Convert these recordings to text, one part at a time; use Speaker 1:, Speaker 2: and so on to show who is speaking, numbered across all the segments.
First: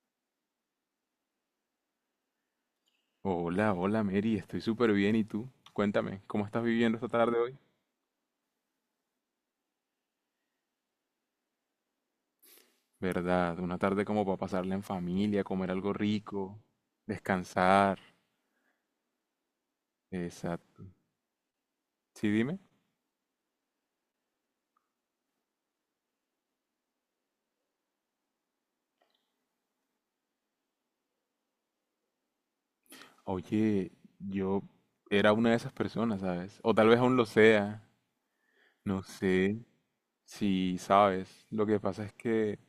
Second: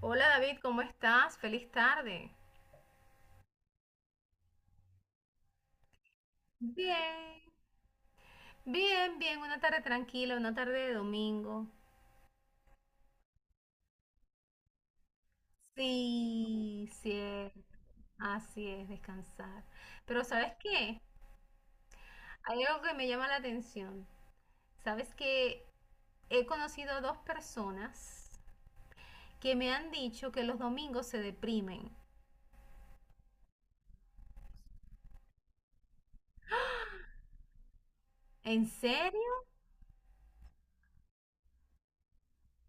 Speaker 1: Hola David, ¿cómo estás? Feliz tarde.
Speaker 2: Hola, hola Mary, estoy súper bien. ¿Y tú? Cuéntame, ¿cómo estás viviendo esta tarde
Speaker 1: Bien.
Speaker 2: hoy?
Speaker 1: Bien, bien, una tarde tranquila, una tarde de domingo.
Speaker 2: ¿Verdad? Una tarde como para pasarla en familia, comer algo rico,
Speaker 1: Sí, cierto.
Speaker 2: descansar.
Speaker 1: Así es, descansar. Pero ¿sabes
Speaker 2: Exacto.
Speaker 1: qué?
Speaker 2: Sí, dime.
Speaker 1: Hay algo que me llama la atención. ¿Sabes que He conocido dos personas que me han dicho que los domingos se deprimen.
Speaker 2: Oye, yo era una de esas personas, ¿sabes? O tal vez aún lo sea.
Speaker 1: ¿En
Speaker 2: No
Speaker 1: serio?
Speaker 2: sé si sabes. Lo que pasa es que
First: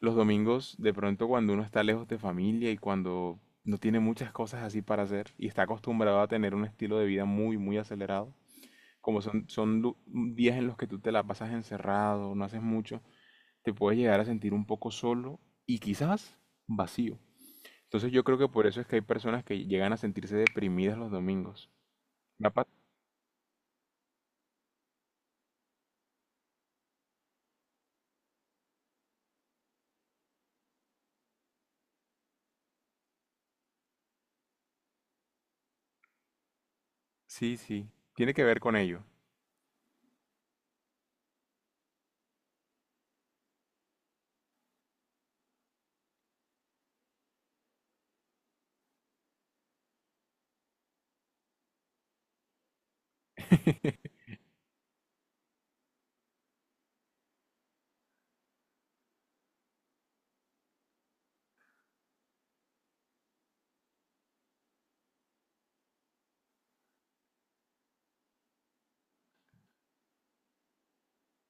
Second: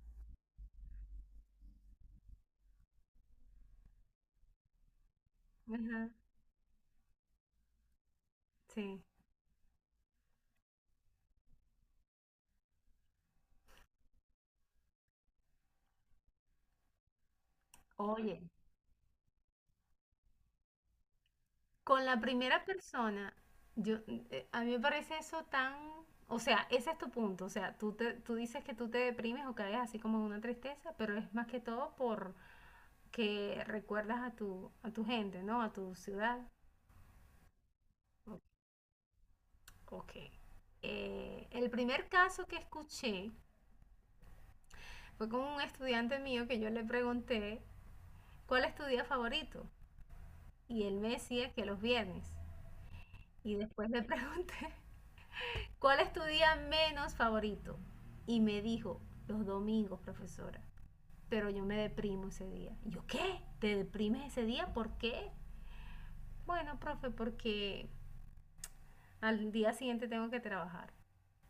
Speaker 2: los domingos, de pronto cuando uno está lejos de familia y cuando no tiene muchas cosas así para hacer y está
Speaker 1: Ajá,
Speaker 2: acostumbrado a tener un estilo de vida muy, muy acelerado,
Speaker 1: sí.
Speaker 2: como son, son lu- mm, días en los que tú te la pasas encerrado, no haces mucho, te puedes llegar a sentir un poco solo y quizás vacío. Entonces yo creo
Speaker 1: Oye.
Speaker 2: que por eso es que hay personas que llegan a sentirse deprimidas los domingos.
Speaker 1: Con la
Speaker 2: Me ha
Speaker 1: primera
Speaker 2: pa-
Speaker 1: persona, yo, a mí me parece eso tan, o sea, ese es tu punto, o sea, tú dices que tú te deprimes o caes así como en una tristeza, pero es más que todo por que recuerdas a tu gente, ¿no? A tu ciudad.
Speaker 2: Sí, sí, tiene
Speaker 1: O-
Speaker 2: que ver con ello.
Speaker 1: Ok. El primer caso que escuché fue con un estudiante mío que yo le pregunté, ¿cuál es tu día favorito? Y él me decía que los viernes. Y después le pregunté ¿Cuál es tu día menos favorito? Y me dijo, los domingos, profesora. Pero yo me deprimo ese día. Y yo, ¿qué? ¿Te deprimes ese día? ¿Por qué? Bueno, profe, porque al día siguiente tengo que trabajar.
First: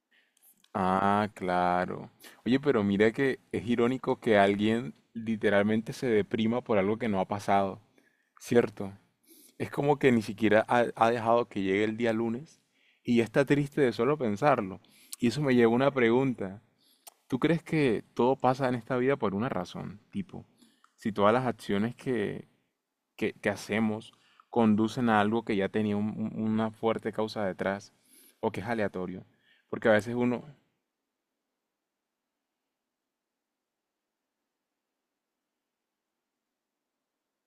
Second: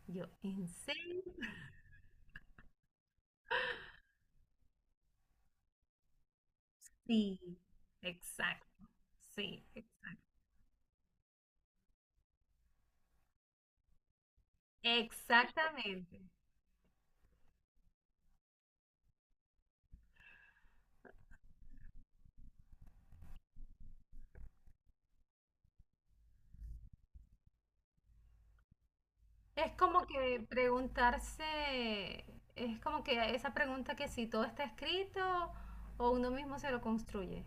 Speaker 1: Yo, ¿en serio?
Speaker 2: Ah, claro. Oye, pero mira que es irónico que alguien literalmente se deprima por algo que no ha
Speaker 1: Sí,
Speaker 2: pasado,
Speaker 1: exacto.
Speaker 2: ¿cierto?
Speaker 1: Sí,
Speaker 2: Es como que ni
Speaker 1: exacto.
Speaker 2: siquiera ha dejado que llegue el día lunes y ya está triste de solo pensarlo. Y eso me lleva a una
Speaker 1: Exactamente.
Speaker 2: pregunta. ¿Tú crees que todo pasa en esta vida por una razón? Tipo, si todas las acciones que hacemos conducen a algo que ya tenía una fuerte causa detrás o que es aleatorio.
Speaker 1: Es
Speaker 2: Porque a
Speaker 1: como
Speaker 2: veces
Speaker 1: que
Speaker 2: uno,
Speaker 1: preguntarse, es como que esa pregunta que si todo está escrito o uno mismo se lo construye.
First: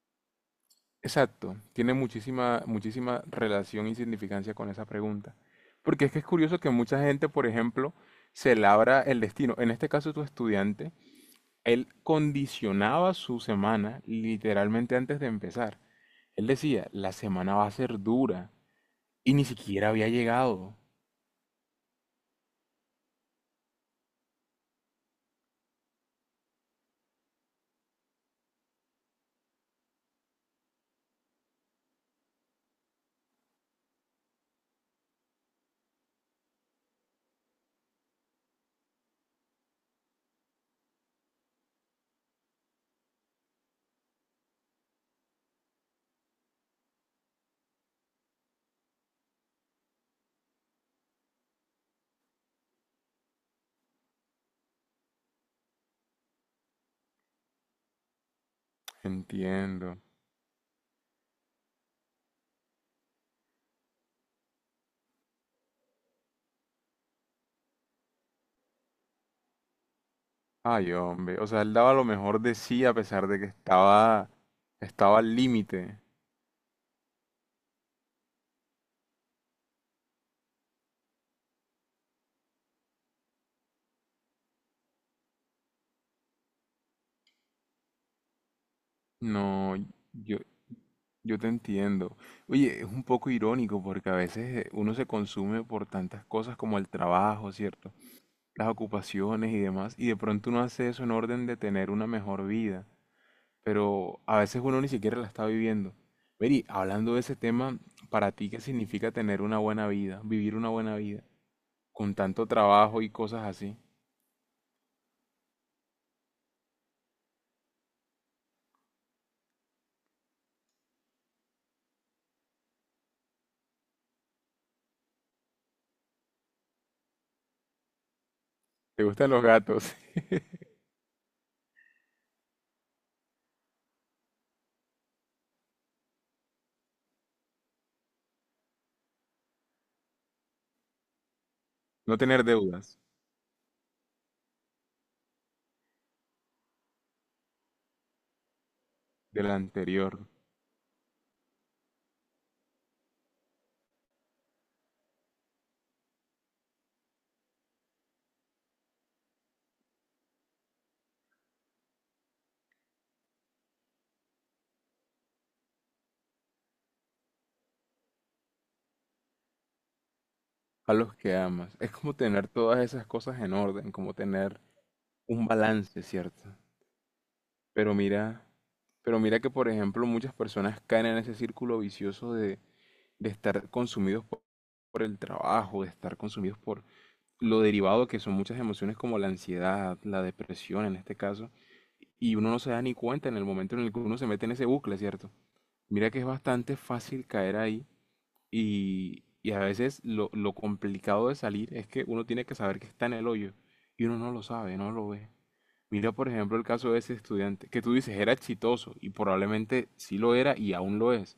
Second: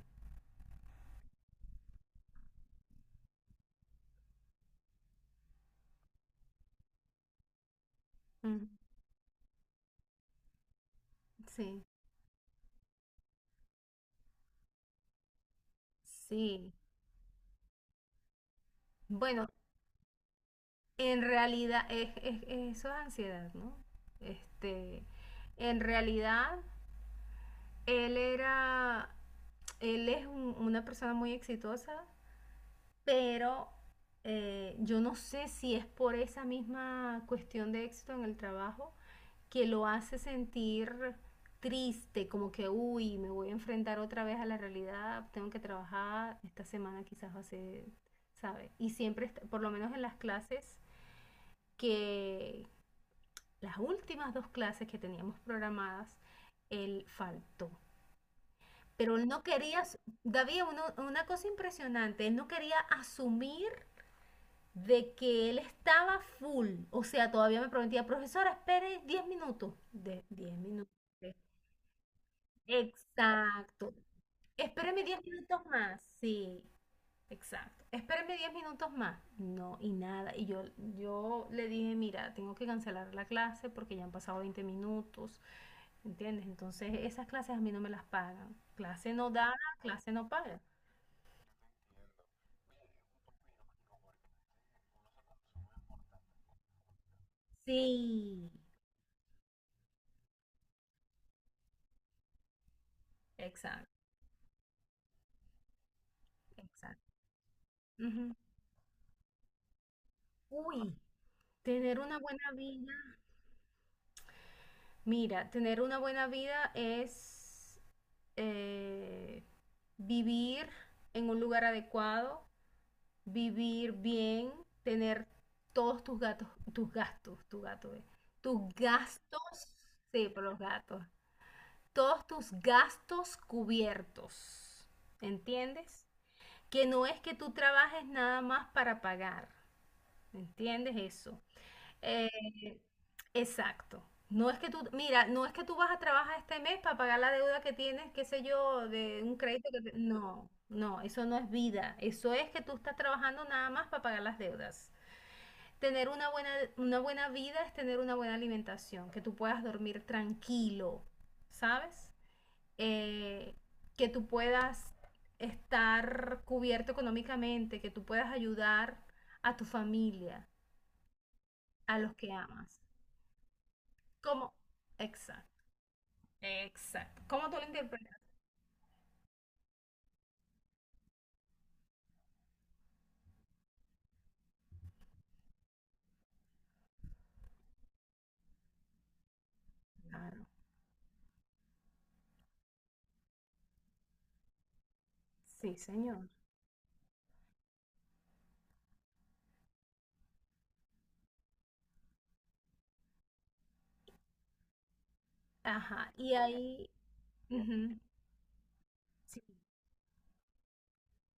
Speaker 2: exacto, tiene muchísima, muchísima relación y significancia con esa pregunta. Porque es que es curioso que mucha gente, por ejemplo, se
Speaker 1: Ujú.
Speaker 2: labra el destino. En este caso, tu estudiante,
Speaker 1: Sí,
Speaker 2: él condicionaba su semana literalmente antes de empezar. Él
Speaker 1: sí.
Speaker 2: decía, la semana va a ser dura y ni
Speaker 1: Bueno,
Speaker 2: siquiera había llegado.
Speaker 1: en realidad eso es ansiedad, ¿no? Este, en realidad él era, él es una persona muy exitosa, pero yo no sé si es por esa misma cuestión de éxito en el trabajo que lo hace sentir triste, como que, uy, me voy a enfrentar otra vez a la realidad, tengo que trabajar, esta semana quizás va a ser, ¿sabe? Y siempre, por lo menos en las clases que, las últimas dos clases que teníamos programadas, él faltó. Pero él no quería,
Speaker 2: Entiendo.
Speaker 1: David, una cosa impresionante, él no quería asumir de que él estaba full. O sea, todavía me prometía, profesora, espere 10 minutos. De 10
Speaker 2: Ay,
Speaker 1: minutos. Sí.
Speaker 2: hombre, o sea, él daba lo mejor de sí a pesar de que
Speaker 1: Exacto.
Speaker 2: estaba,
Speaker 1: Espéreme
Speaker 2: estaba
Speaker 1: 10
Speaker 2: al
Speaker 1: minutos
Speaker 2: límite.
Speaker 1: más. Sí, exacto. Espéreme diez minutos más. No, y nada. Y yo le dije, mira, tengo que cancelar la clase porque ya han pasado 20 minutos. ¿Entiendes? Entonces esas clases a mí no me las pagan. Clase no dada,
Speaker 2: No,
Speaker 1: clase no
Speaker 2: yo,
Speaker 1: paga.
Speaker 2: Yo te entiendo. Oye, es un poco irónico porque a veces uno se consume por tantas cosas como el trabajo, ¿cierto?
Speaker 1: Sí.
Speaker 2: Las ocupaciones y demás, y de pronto uno hace eso en orden de tener una mejor vida,
Speaker 1: Exacto,
Speaker 2: pero a veces uno ni siquiera la está viviendo. Mary,
Speaker 1: exacto.
Speaker 2: hablando de ese tema, ¿para
Speaker 1: Ujú.
Speaker 2: ti qué significa tener una buena vida, vivir una buena
Speaker 1: Uy,
Speaker 2: vida,
Speaker 1: tener
Speaker 2: con
Speaker 1: una
Speaker 2: tanto
Speaker 1: buena vida,
Speaker 2: trabajo y cosas así?
Speaker 1: mira, tener una buena vida es eh, vivir en un lugar adecuado, vivir bien, tener todos tus gatos, tus gastos, tus gatos, tus
Speaker 2: ¿Te gustan los
Speaker 1: gastos,
Speaker 2: gatos?
Speaker 1: sí, por los gatos, todos tus gastos cubiertos. ¿Entiendes? Que no es que tú trabajes nada más para pagar. ¿Entiendes eso?
Speaker 2: No
Speaker 1: Eh,
Speaker 2: tener deudas
Speaker 1: exacto. No es que tú, mira, no es que tú vas a trabajar este mes para pagar la deuda que tienes, qué sé yo, de un
Speaker 2: del
Speaker 1: crédito
Speaker 2: anterior,
Speaker 1: No, no, eso no es vida. Eso es que tú estás trabajando nada más para pagar las deudas. Tener una buena vida es tener una buena alimentación, que tú puedas dormir tranquilo, ¿sabes? eh, que tú puedas estar cubierto económicamente, que tú puedas ayudar a tu familia,
Speaker 2: a los que amas. Es
Speaker 1: a los
Speaker 2: como
Speaker 1: que
Speaker 2: tener todas
Speaker 1: amas.
Speaker 2: esas cosas en orden, como
Speaker 1: ¿Cómo?
Speaker 2: tener un
Speaker 1: Exacto,
Speaker 2: balance, ¿cierto?
Speaker 1: exacto. ¿Cómo tú lo
Speaker 2: Pero
Speaker 1: interpretas?
Speaker 2: mira, pero mira que, por ejemplo, muchas personas caen en ese círculo vicioso de estar consumidos por el trabajo, de estar consumidos por lo derivado que son muchas emociones como la ansiedad, la
Speaker 1: Claro.
Speaker 2: depresión en este caso, y uno no se da ni cuenta en el momento en el que uno se mete en ese bucle, ¿cierto?
Speaker 1: Sí,
Speaker 2: Mira que es
Speaker 1: señor.
Speaker 2: bastante fácil caer ahí y a veces lo complicado de salir es que uno tiene que saber que está en el hoyo y uno no lo sabe, no lo ve. Mira,
Speaker 1: Ajá,
Speaker 2: por
Speaker 1: y
Speaker 2: ejemplo, el
Speaker 1: ahí,
Speaker 2: caso de ese estudiante, que tú
Speaker 1: ujú,
Speaker 2: dices era exitoso y
Speaker 1: sí.
Speaker 2: probablemente sí lo era y aún lo es.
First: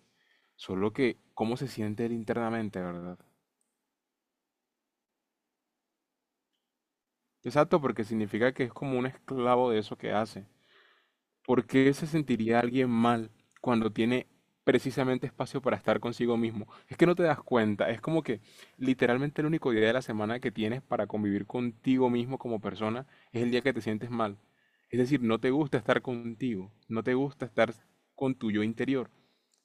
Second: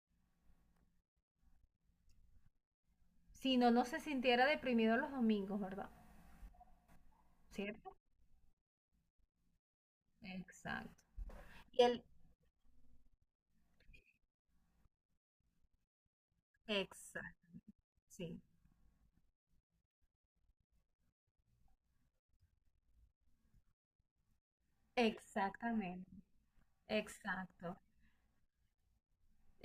Speaker 2: Solo que, ¿cómo se siente él internamente, verdad?
Speaker 1: Si no, no se sintiera deprimido los domingos, ¿verdad?
Speaker 2: Exacto,
Speaker 1: ¿Cierto?
Speaker 2: porque significa que es como un esclavo de eso que hace.
Speaker 1: Exacto.
Speaker 2: ¿Por
Speaker 1: Y
Speaker 2: qué
Speaker 1: el,
Speaker 2: se sentiría alguien mal cuando tiene precisamente espacio para estar consigo mismo? Es que no te das
Speaker 1: exacto,
Speaker 2: cuenta, es como
Speaker 1: sí.
Speaker 2: que literalmente el único día de la semana que tienes para convivir contigo mismo como persona es el día que te sientes mal. Es decir, no te gusta estar
Speaker 1: Exactamente.
Speaker 2: contigo, no te gusta estar
Speaker 1: Exacto,
Speaker 2: con tu yo interior.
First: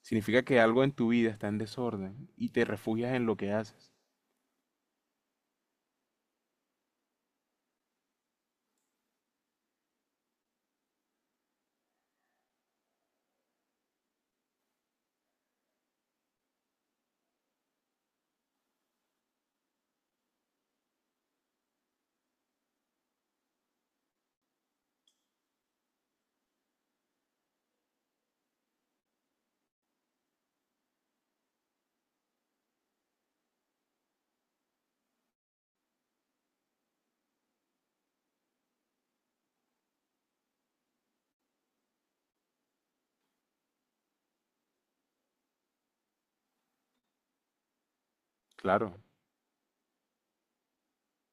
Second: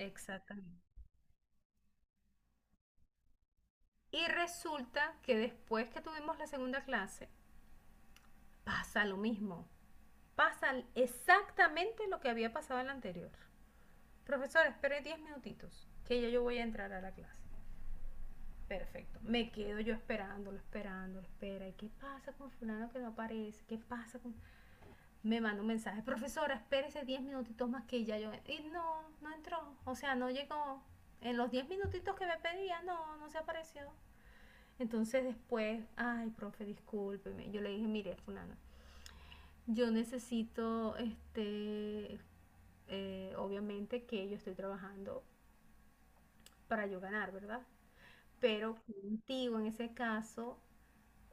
Speaker 2: Significa que algo en tu vida está en desorden y te refugias en lo que haces.
Speaker 1: Y resulta que después que tuvimos la segunda clase, pasa lo mismo. Pasa exactamente lo que había pasado en la anterior. Profesor, espere 10 minutitos, que ya yo voy a entrar a la clase. Perfecto. Me quedo yo esperándolo, esperándolo, espera. ¿Y qué pasa con fulano que no aparece? ¿Qué pasa con...? Me manda un mensaje. Profesora, espérese 10 minutitos más que ya yo... Y no, no entró. O sea, no llegó. En los 10 minutitos que me pedía, no, no se apareció. Entonces después, ay, profe, discúlpeme. Yo le dije, mire, fulana, yo necesito, obviamente que yo estoy trabajando para yo ganar, ¿verdad? Pero
Speaker 2: Claro,
Speaker 1: contigo en ese caso,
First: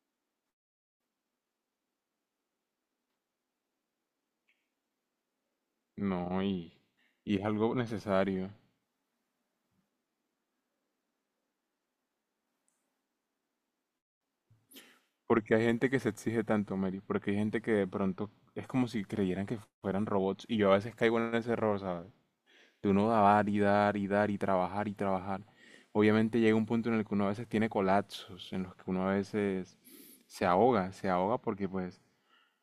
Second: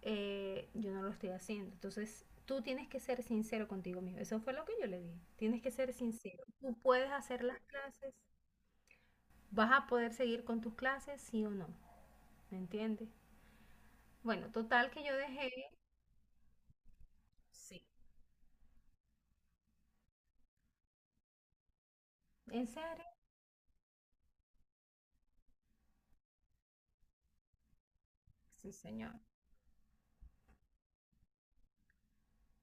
Speaker 1: yo no lo estoy haciendo. Entonces, tú tienes que ser sincero contigo mismo. Eso fue lo que yo le dije. Tienes que ser
Speaker 2: no,
Speaker 1: sincero.
Speaker 2: y,
Speaker 1: Tú puedes
Speaker 2: y
Speaker 1: hacer
Speaker 2: es
Speaker 1: las
Speaker 2: algo
Speaker 1: clases.
Speaker 2: necesario.
Speaker 1: ¿Vas a poder seguir con tus clases, sí o no? ¿Me entiendes? Bueno, total que yo dejé.
Speaker 2: Porque hay gente que se exige tanto, Mary, porque hay gente que
Speaker 1: Sí.
Speaker 2: de pronto es como si creyeran que fueran robots y yo a veces caigo en ese error, ¿sabes?
Speaker 1: ¿En
Speaker 2: De
Speaker 1: serio?
Speaker 2: uno dar y dar y dar y trabajar y trabajar. Obviamente llega un punto en el que uno a veces tiene colapsos, en
Speaker 1: Sí,
Speaker 2: los que uno a
Speaker 1: señor.
Speaker 2: veces se ahoga porque pues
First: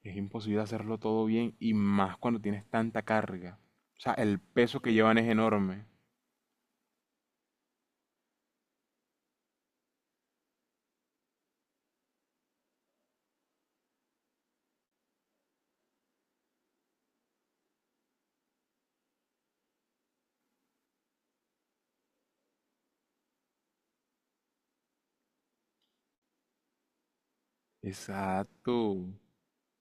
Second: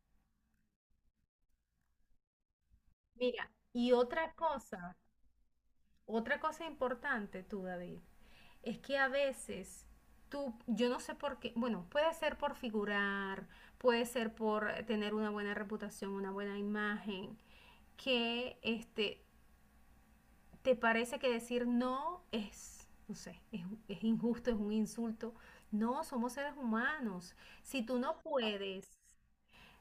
Speaker 2: es imposible hacerlo todo bien y más cuando tienes tanta
Speaker 1: Mira,
Speaker 2: carga.
Speaker 1: y
Speaker 2: O sea, el peso que llevan es enorme.
Speaker 1: otra cosa importante tú, David, es que a veces yo no sé por qué, bueno, puede ser por figurar, puede ser por tener una buena reputación, una buena imagen, que te parece que decir no es, no sé, es injusto, es un insulto. No, somos seres humanos. Si tú no
Speaker 2: Exacto.
Speaker 1: puedes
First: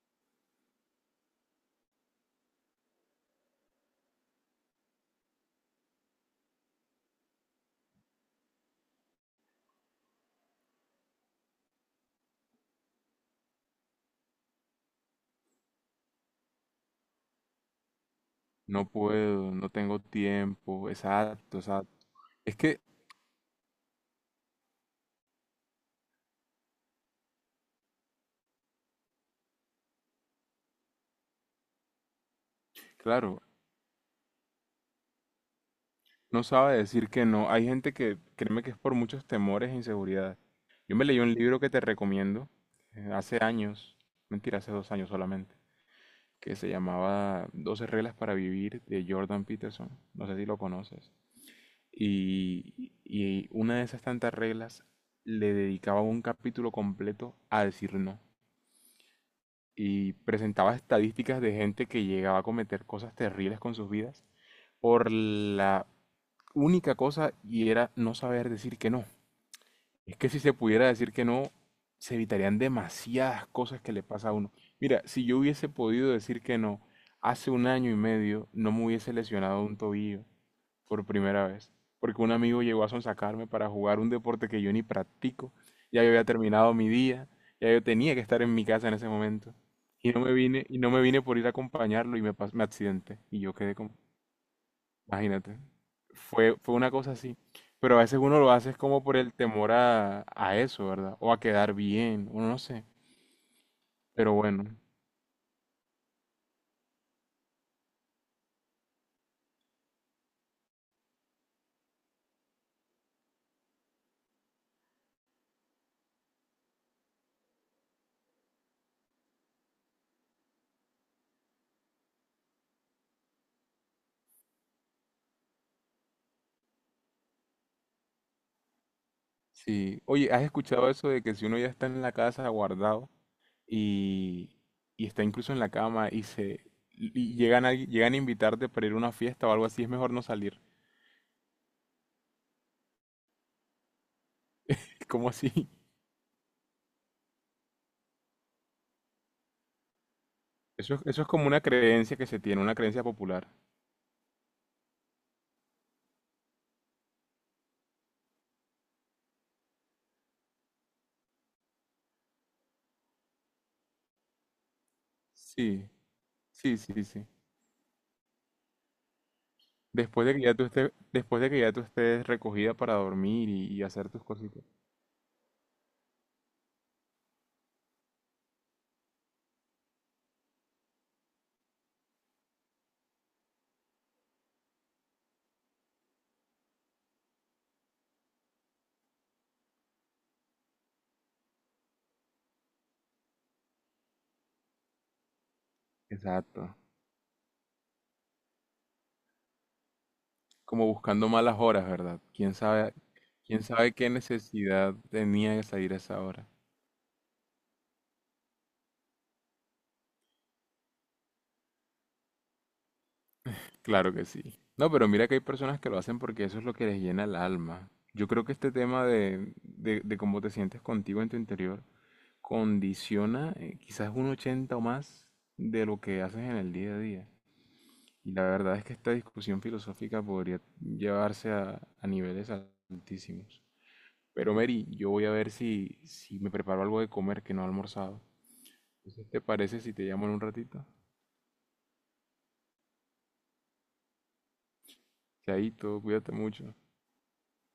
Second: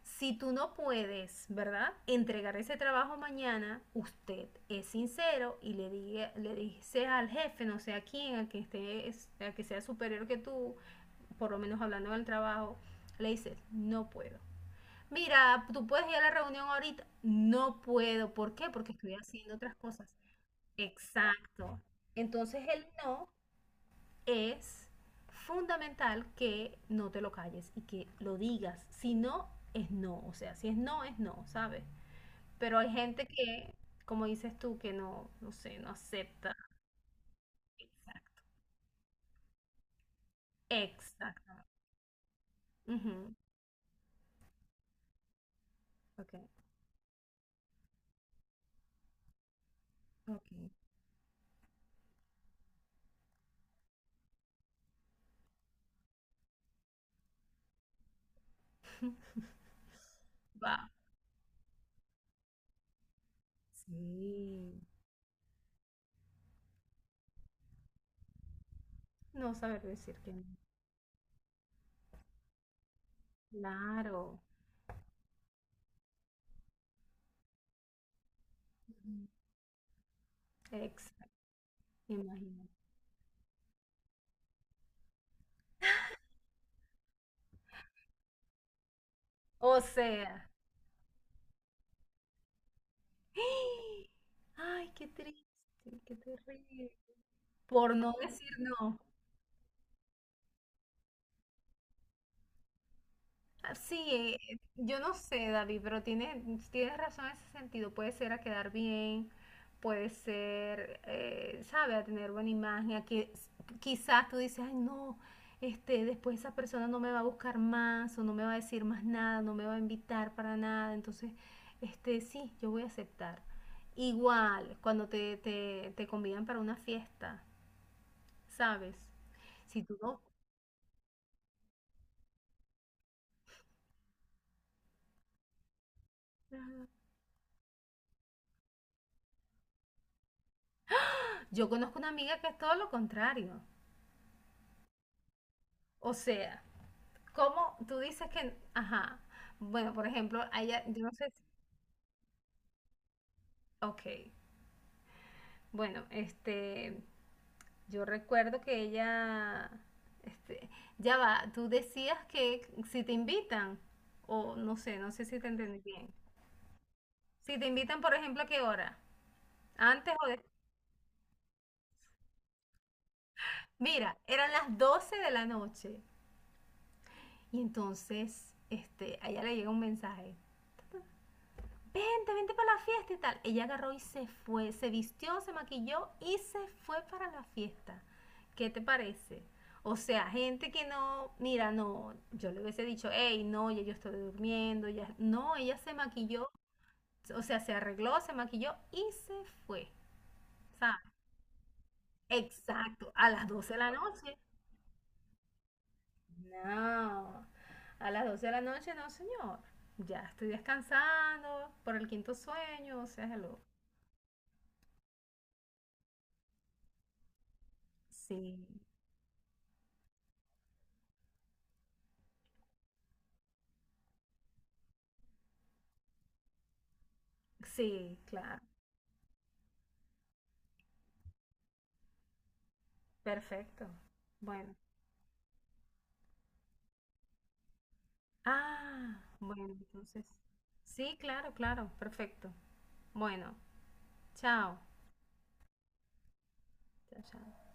Speaker 1: Si tú no puedes, ¿verdad? Entregar ese trabajo mañana, usted es sincero y le dice al jefe, no sé a quién, al que sea superior que tú, por lo menos hablando del trabajo, le dices, no puedo. Mira, tú puedes ir a la reunión ahorita. No puedo. ¿Por qué?
Speaker 2: No
Speaker 1: Porque estoy
Speaker 2: puedo,
Speaker 1: haciendo
Speaker 2: no
Speaker 1: otras
Speaker 2: tengo
Speaker 1: cosas.
Speaker 2: tiempo. Exacto,
Speaker 1: Exacto.
Speaker 2: exacto. Es
Speaker 1: Entonces
Speaker 2: que,
Speaker 1: el no es fundamental que no te lo calles y que lo digas. Si no, es no. O sea, si es no, es no, ¿sabes? Pero hay gente
Speaker 2: claro,
Speaker 1: que, como dices tú, que no, no sé, no
Speaker 2: no
Speaker 1: acepta.
Speaker 2: sabe decir que no. Hay gente que,
Speaker 1: Exacto.
Speaker 2: créeme que es por muchos temores e inseguridades. Yo me leí un
Speaker 1: Exacto.
Speaker 2: libro que te recomiendo,
Speaker 1: Ujú.
Speaker 2: hace años, mentira, hace 2 años solamente,
Speaker 1: Ok,
Speaker 2: que se llamaba 12 reglas para vivir de Jordan Peterson. No sé si
Speaker 1: ok.
Speaker 2: lo conoces. Y, y una de esas tantas reglas le dedicaba un capítulo completo a decir no. Y presentaba
Speaker 1: Va.
Speaker 2: estadísticas de gente que llegaba a cometer cosas terribles con sus vidas
Speaker 1: Sí.
Speaker 2: por la única cosa y era no saber decir que no.
Speaker 1: No saber
Speaker 2: Es
Speaker 1: decir
Speaker 2: que
Speaker 1: que
Speaker 2: si
Speaker 1: no.
Speaker 2: se pudiera decir que no, se evitarían demasiadas cosas que le pasa a
Speaker 1: Claro.
Speaker 2: uno. Mira, si yo hubiese podido decir que no hace un año y medio, no me hubiese
Speaker 1: Ujú.
Speaker 2: lesionado un tobillo por
Speaker 1: Exacto.
Speaker 2: primera vez, porque un amigo
Speaker 1: Imagínate.
Speaker 2: llegó a sonsacarme para jugar un deporte que yo ni practico. Ya yo había terminado mi día, ya yo tenía que estar en mi casa en ese momento.
Speaker 1: O
Speaker 2: Y no me
Speaker 1: sea.
Speaker 2: vine, y no me vine por ir a acompañarlo y me, me accidenté. Y yo quedé como,
Speaker 1: Ay, qué
Speaker 2: imagínate.
Speaker 1: triste, qué
Speaker 2: Fue, fue una
Speaker 1: terrible.
Speaker 2: cosa así.
Speaker 1: Por
Speaker 2: Pero a
Speaker 1: no
Speaker 2: veces uno
Speaker 1: decir
Speaker 2: lo hace es
Speaker 1: no.
Speaker 2: como por el temor a eso, ¿verdad? O a quedar bien, uno no sé.
Speaker 1: Ah, sí,
Speaker 2: Pero bueno,
Speaker 1: yo no sé, David, pero tienes razón en ese sentido. Puede ser a quedar bien, puede ser, sabe, a tener buena imagen, quizás tú dices, ay, no, después esa persona no me va a buscar más o no me va a decir más nada, no me va a invitar para nada. Entonces, sí, yo voy a aceptar. Igual, cuando te convidan para una fiesta, ¿sabes? Si tú
Speaker 2: sí.
Speaker 1: no...
Speaker 2: Oye, ¿has escuchado eso de que si uno ya está en la casa guardado y, y está incluso en la cama y se y llegan a invitarte para ir a una fiesta o algo así, es mejor no salir?
Speaker 1: Yo conozco una amiga que es todo lo contrario.
Speaker 2: ¿Cómo así?
Speaker 1: O sea, ¿cómo tú dices que, ajá, bueno, por ejemplo, a ella, yo no
Speaker 2: Eso es
Speaker 1: sé,
Speaker 2: como una creencia que se tiene, una creencia popular.
Speaker 1: ok, bueno, yo recuerdo que ella, este, ya va, tú decías que si te invitan, o no sé si te entendí
Speaker 2: Sí,
Speaker 1: bien,
Speaker 2: sí, sí, sí.
Speaker 1: si te invitan, por ejemplo, ¿a qué hora? Antes o
Speaker 2: Después de que
Speaker 1: después.
Speaker 2: ya tú estés, después de que ya tú estés recogida para dormir y hacer
Speaker 1: Mira,
Speaker 2: tus
Speaker 1: eran
Speaker 2: cositas.
Speaker 1: las 12 de la noche y entonces, a ella le llega un mensaje. Vente, vente para la fiesta y tal. Ella agarró y se fue, se vistió, se maquilló y se fue para la fiesta. ¿Qué te parece? O sea, gente que no, mira, no, yo le hubiese dicho, hey, no, ya yo estoy durmiendo, ya, no, ella se maquilló,
Speaker 2: Exacto.
Speaker 1: o sea, se arregló, se maquilló y se fue,
Speaker 2: Como
Speaker 1: ¿sabes?
Speaker 2: buscando malas horas, ¿verdad?
Speaker 1: Exacto, a las
Speaker 2: Quién
Speaker 1: 12 de la
Speaker 2: sabe qué
Speaker 1: noche.
Speaker 2: necesidad tenía de salir a esa hora?
Speaker 1: No, a las 12 de la noche no, señor. Ya estoy descansando por el quinto sueño, o sea, hello.
Speaker 2: Claro que sí. No, pero mira que hay personas que lo hacen porque eso es lo que les llena el alma. Yo creo que
Speaker 1: Sí.
Speaker 2: este tema de cómo te sientes contigo en tu interior condiciona quizás un 80 o más de lo que haces en el día a día.
Speaker 1: Sí,
Speaker 2: Y la
Speaker 1: claro.
Speaker 2: verdad es que esta discusión filosófica podría llevarse a niveles altísimos.
Speaker 1: Perfecto.
Speaker 2: Pero
Speaker 1: Bueno.
Speaker 2: Mary, yo voy a ver si me preparo algo de comer que no he almorzado.
Speaker 1: Ah,
Speaker 2: ¿Te
Speaker 1: bueno,
Speaker 2: parece si te
Speaker 1: entonces.
Speaker 2: llamo en un ratito?
Speaker 1: Sí, claro, claro. Perfecto. Bueno, chao.
Speaker 2: Chaito, cuídate mucho.
Speaker 1: Chao, chao.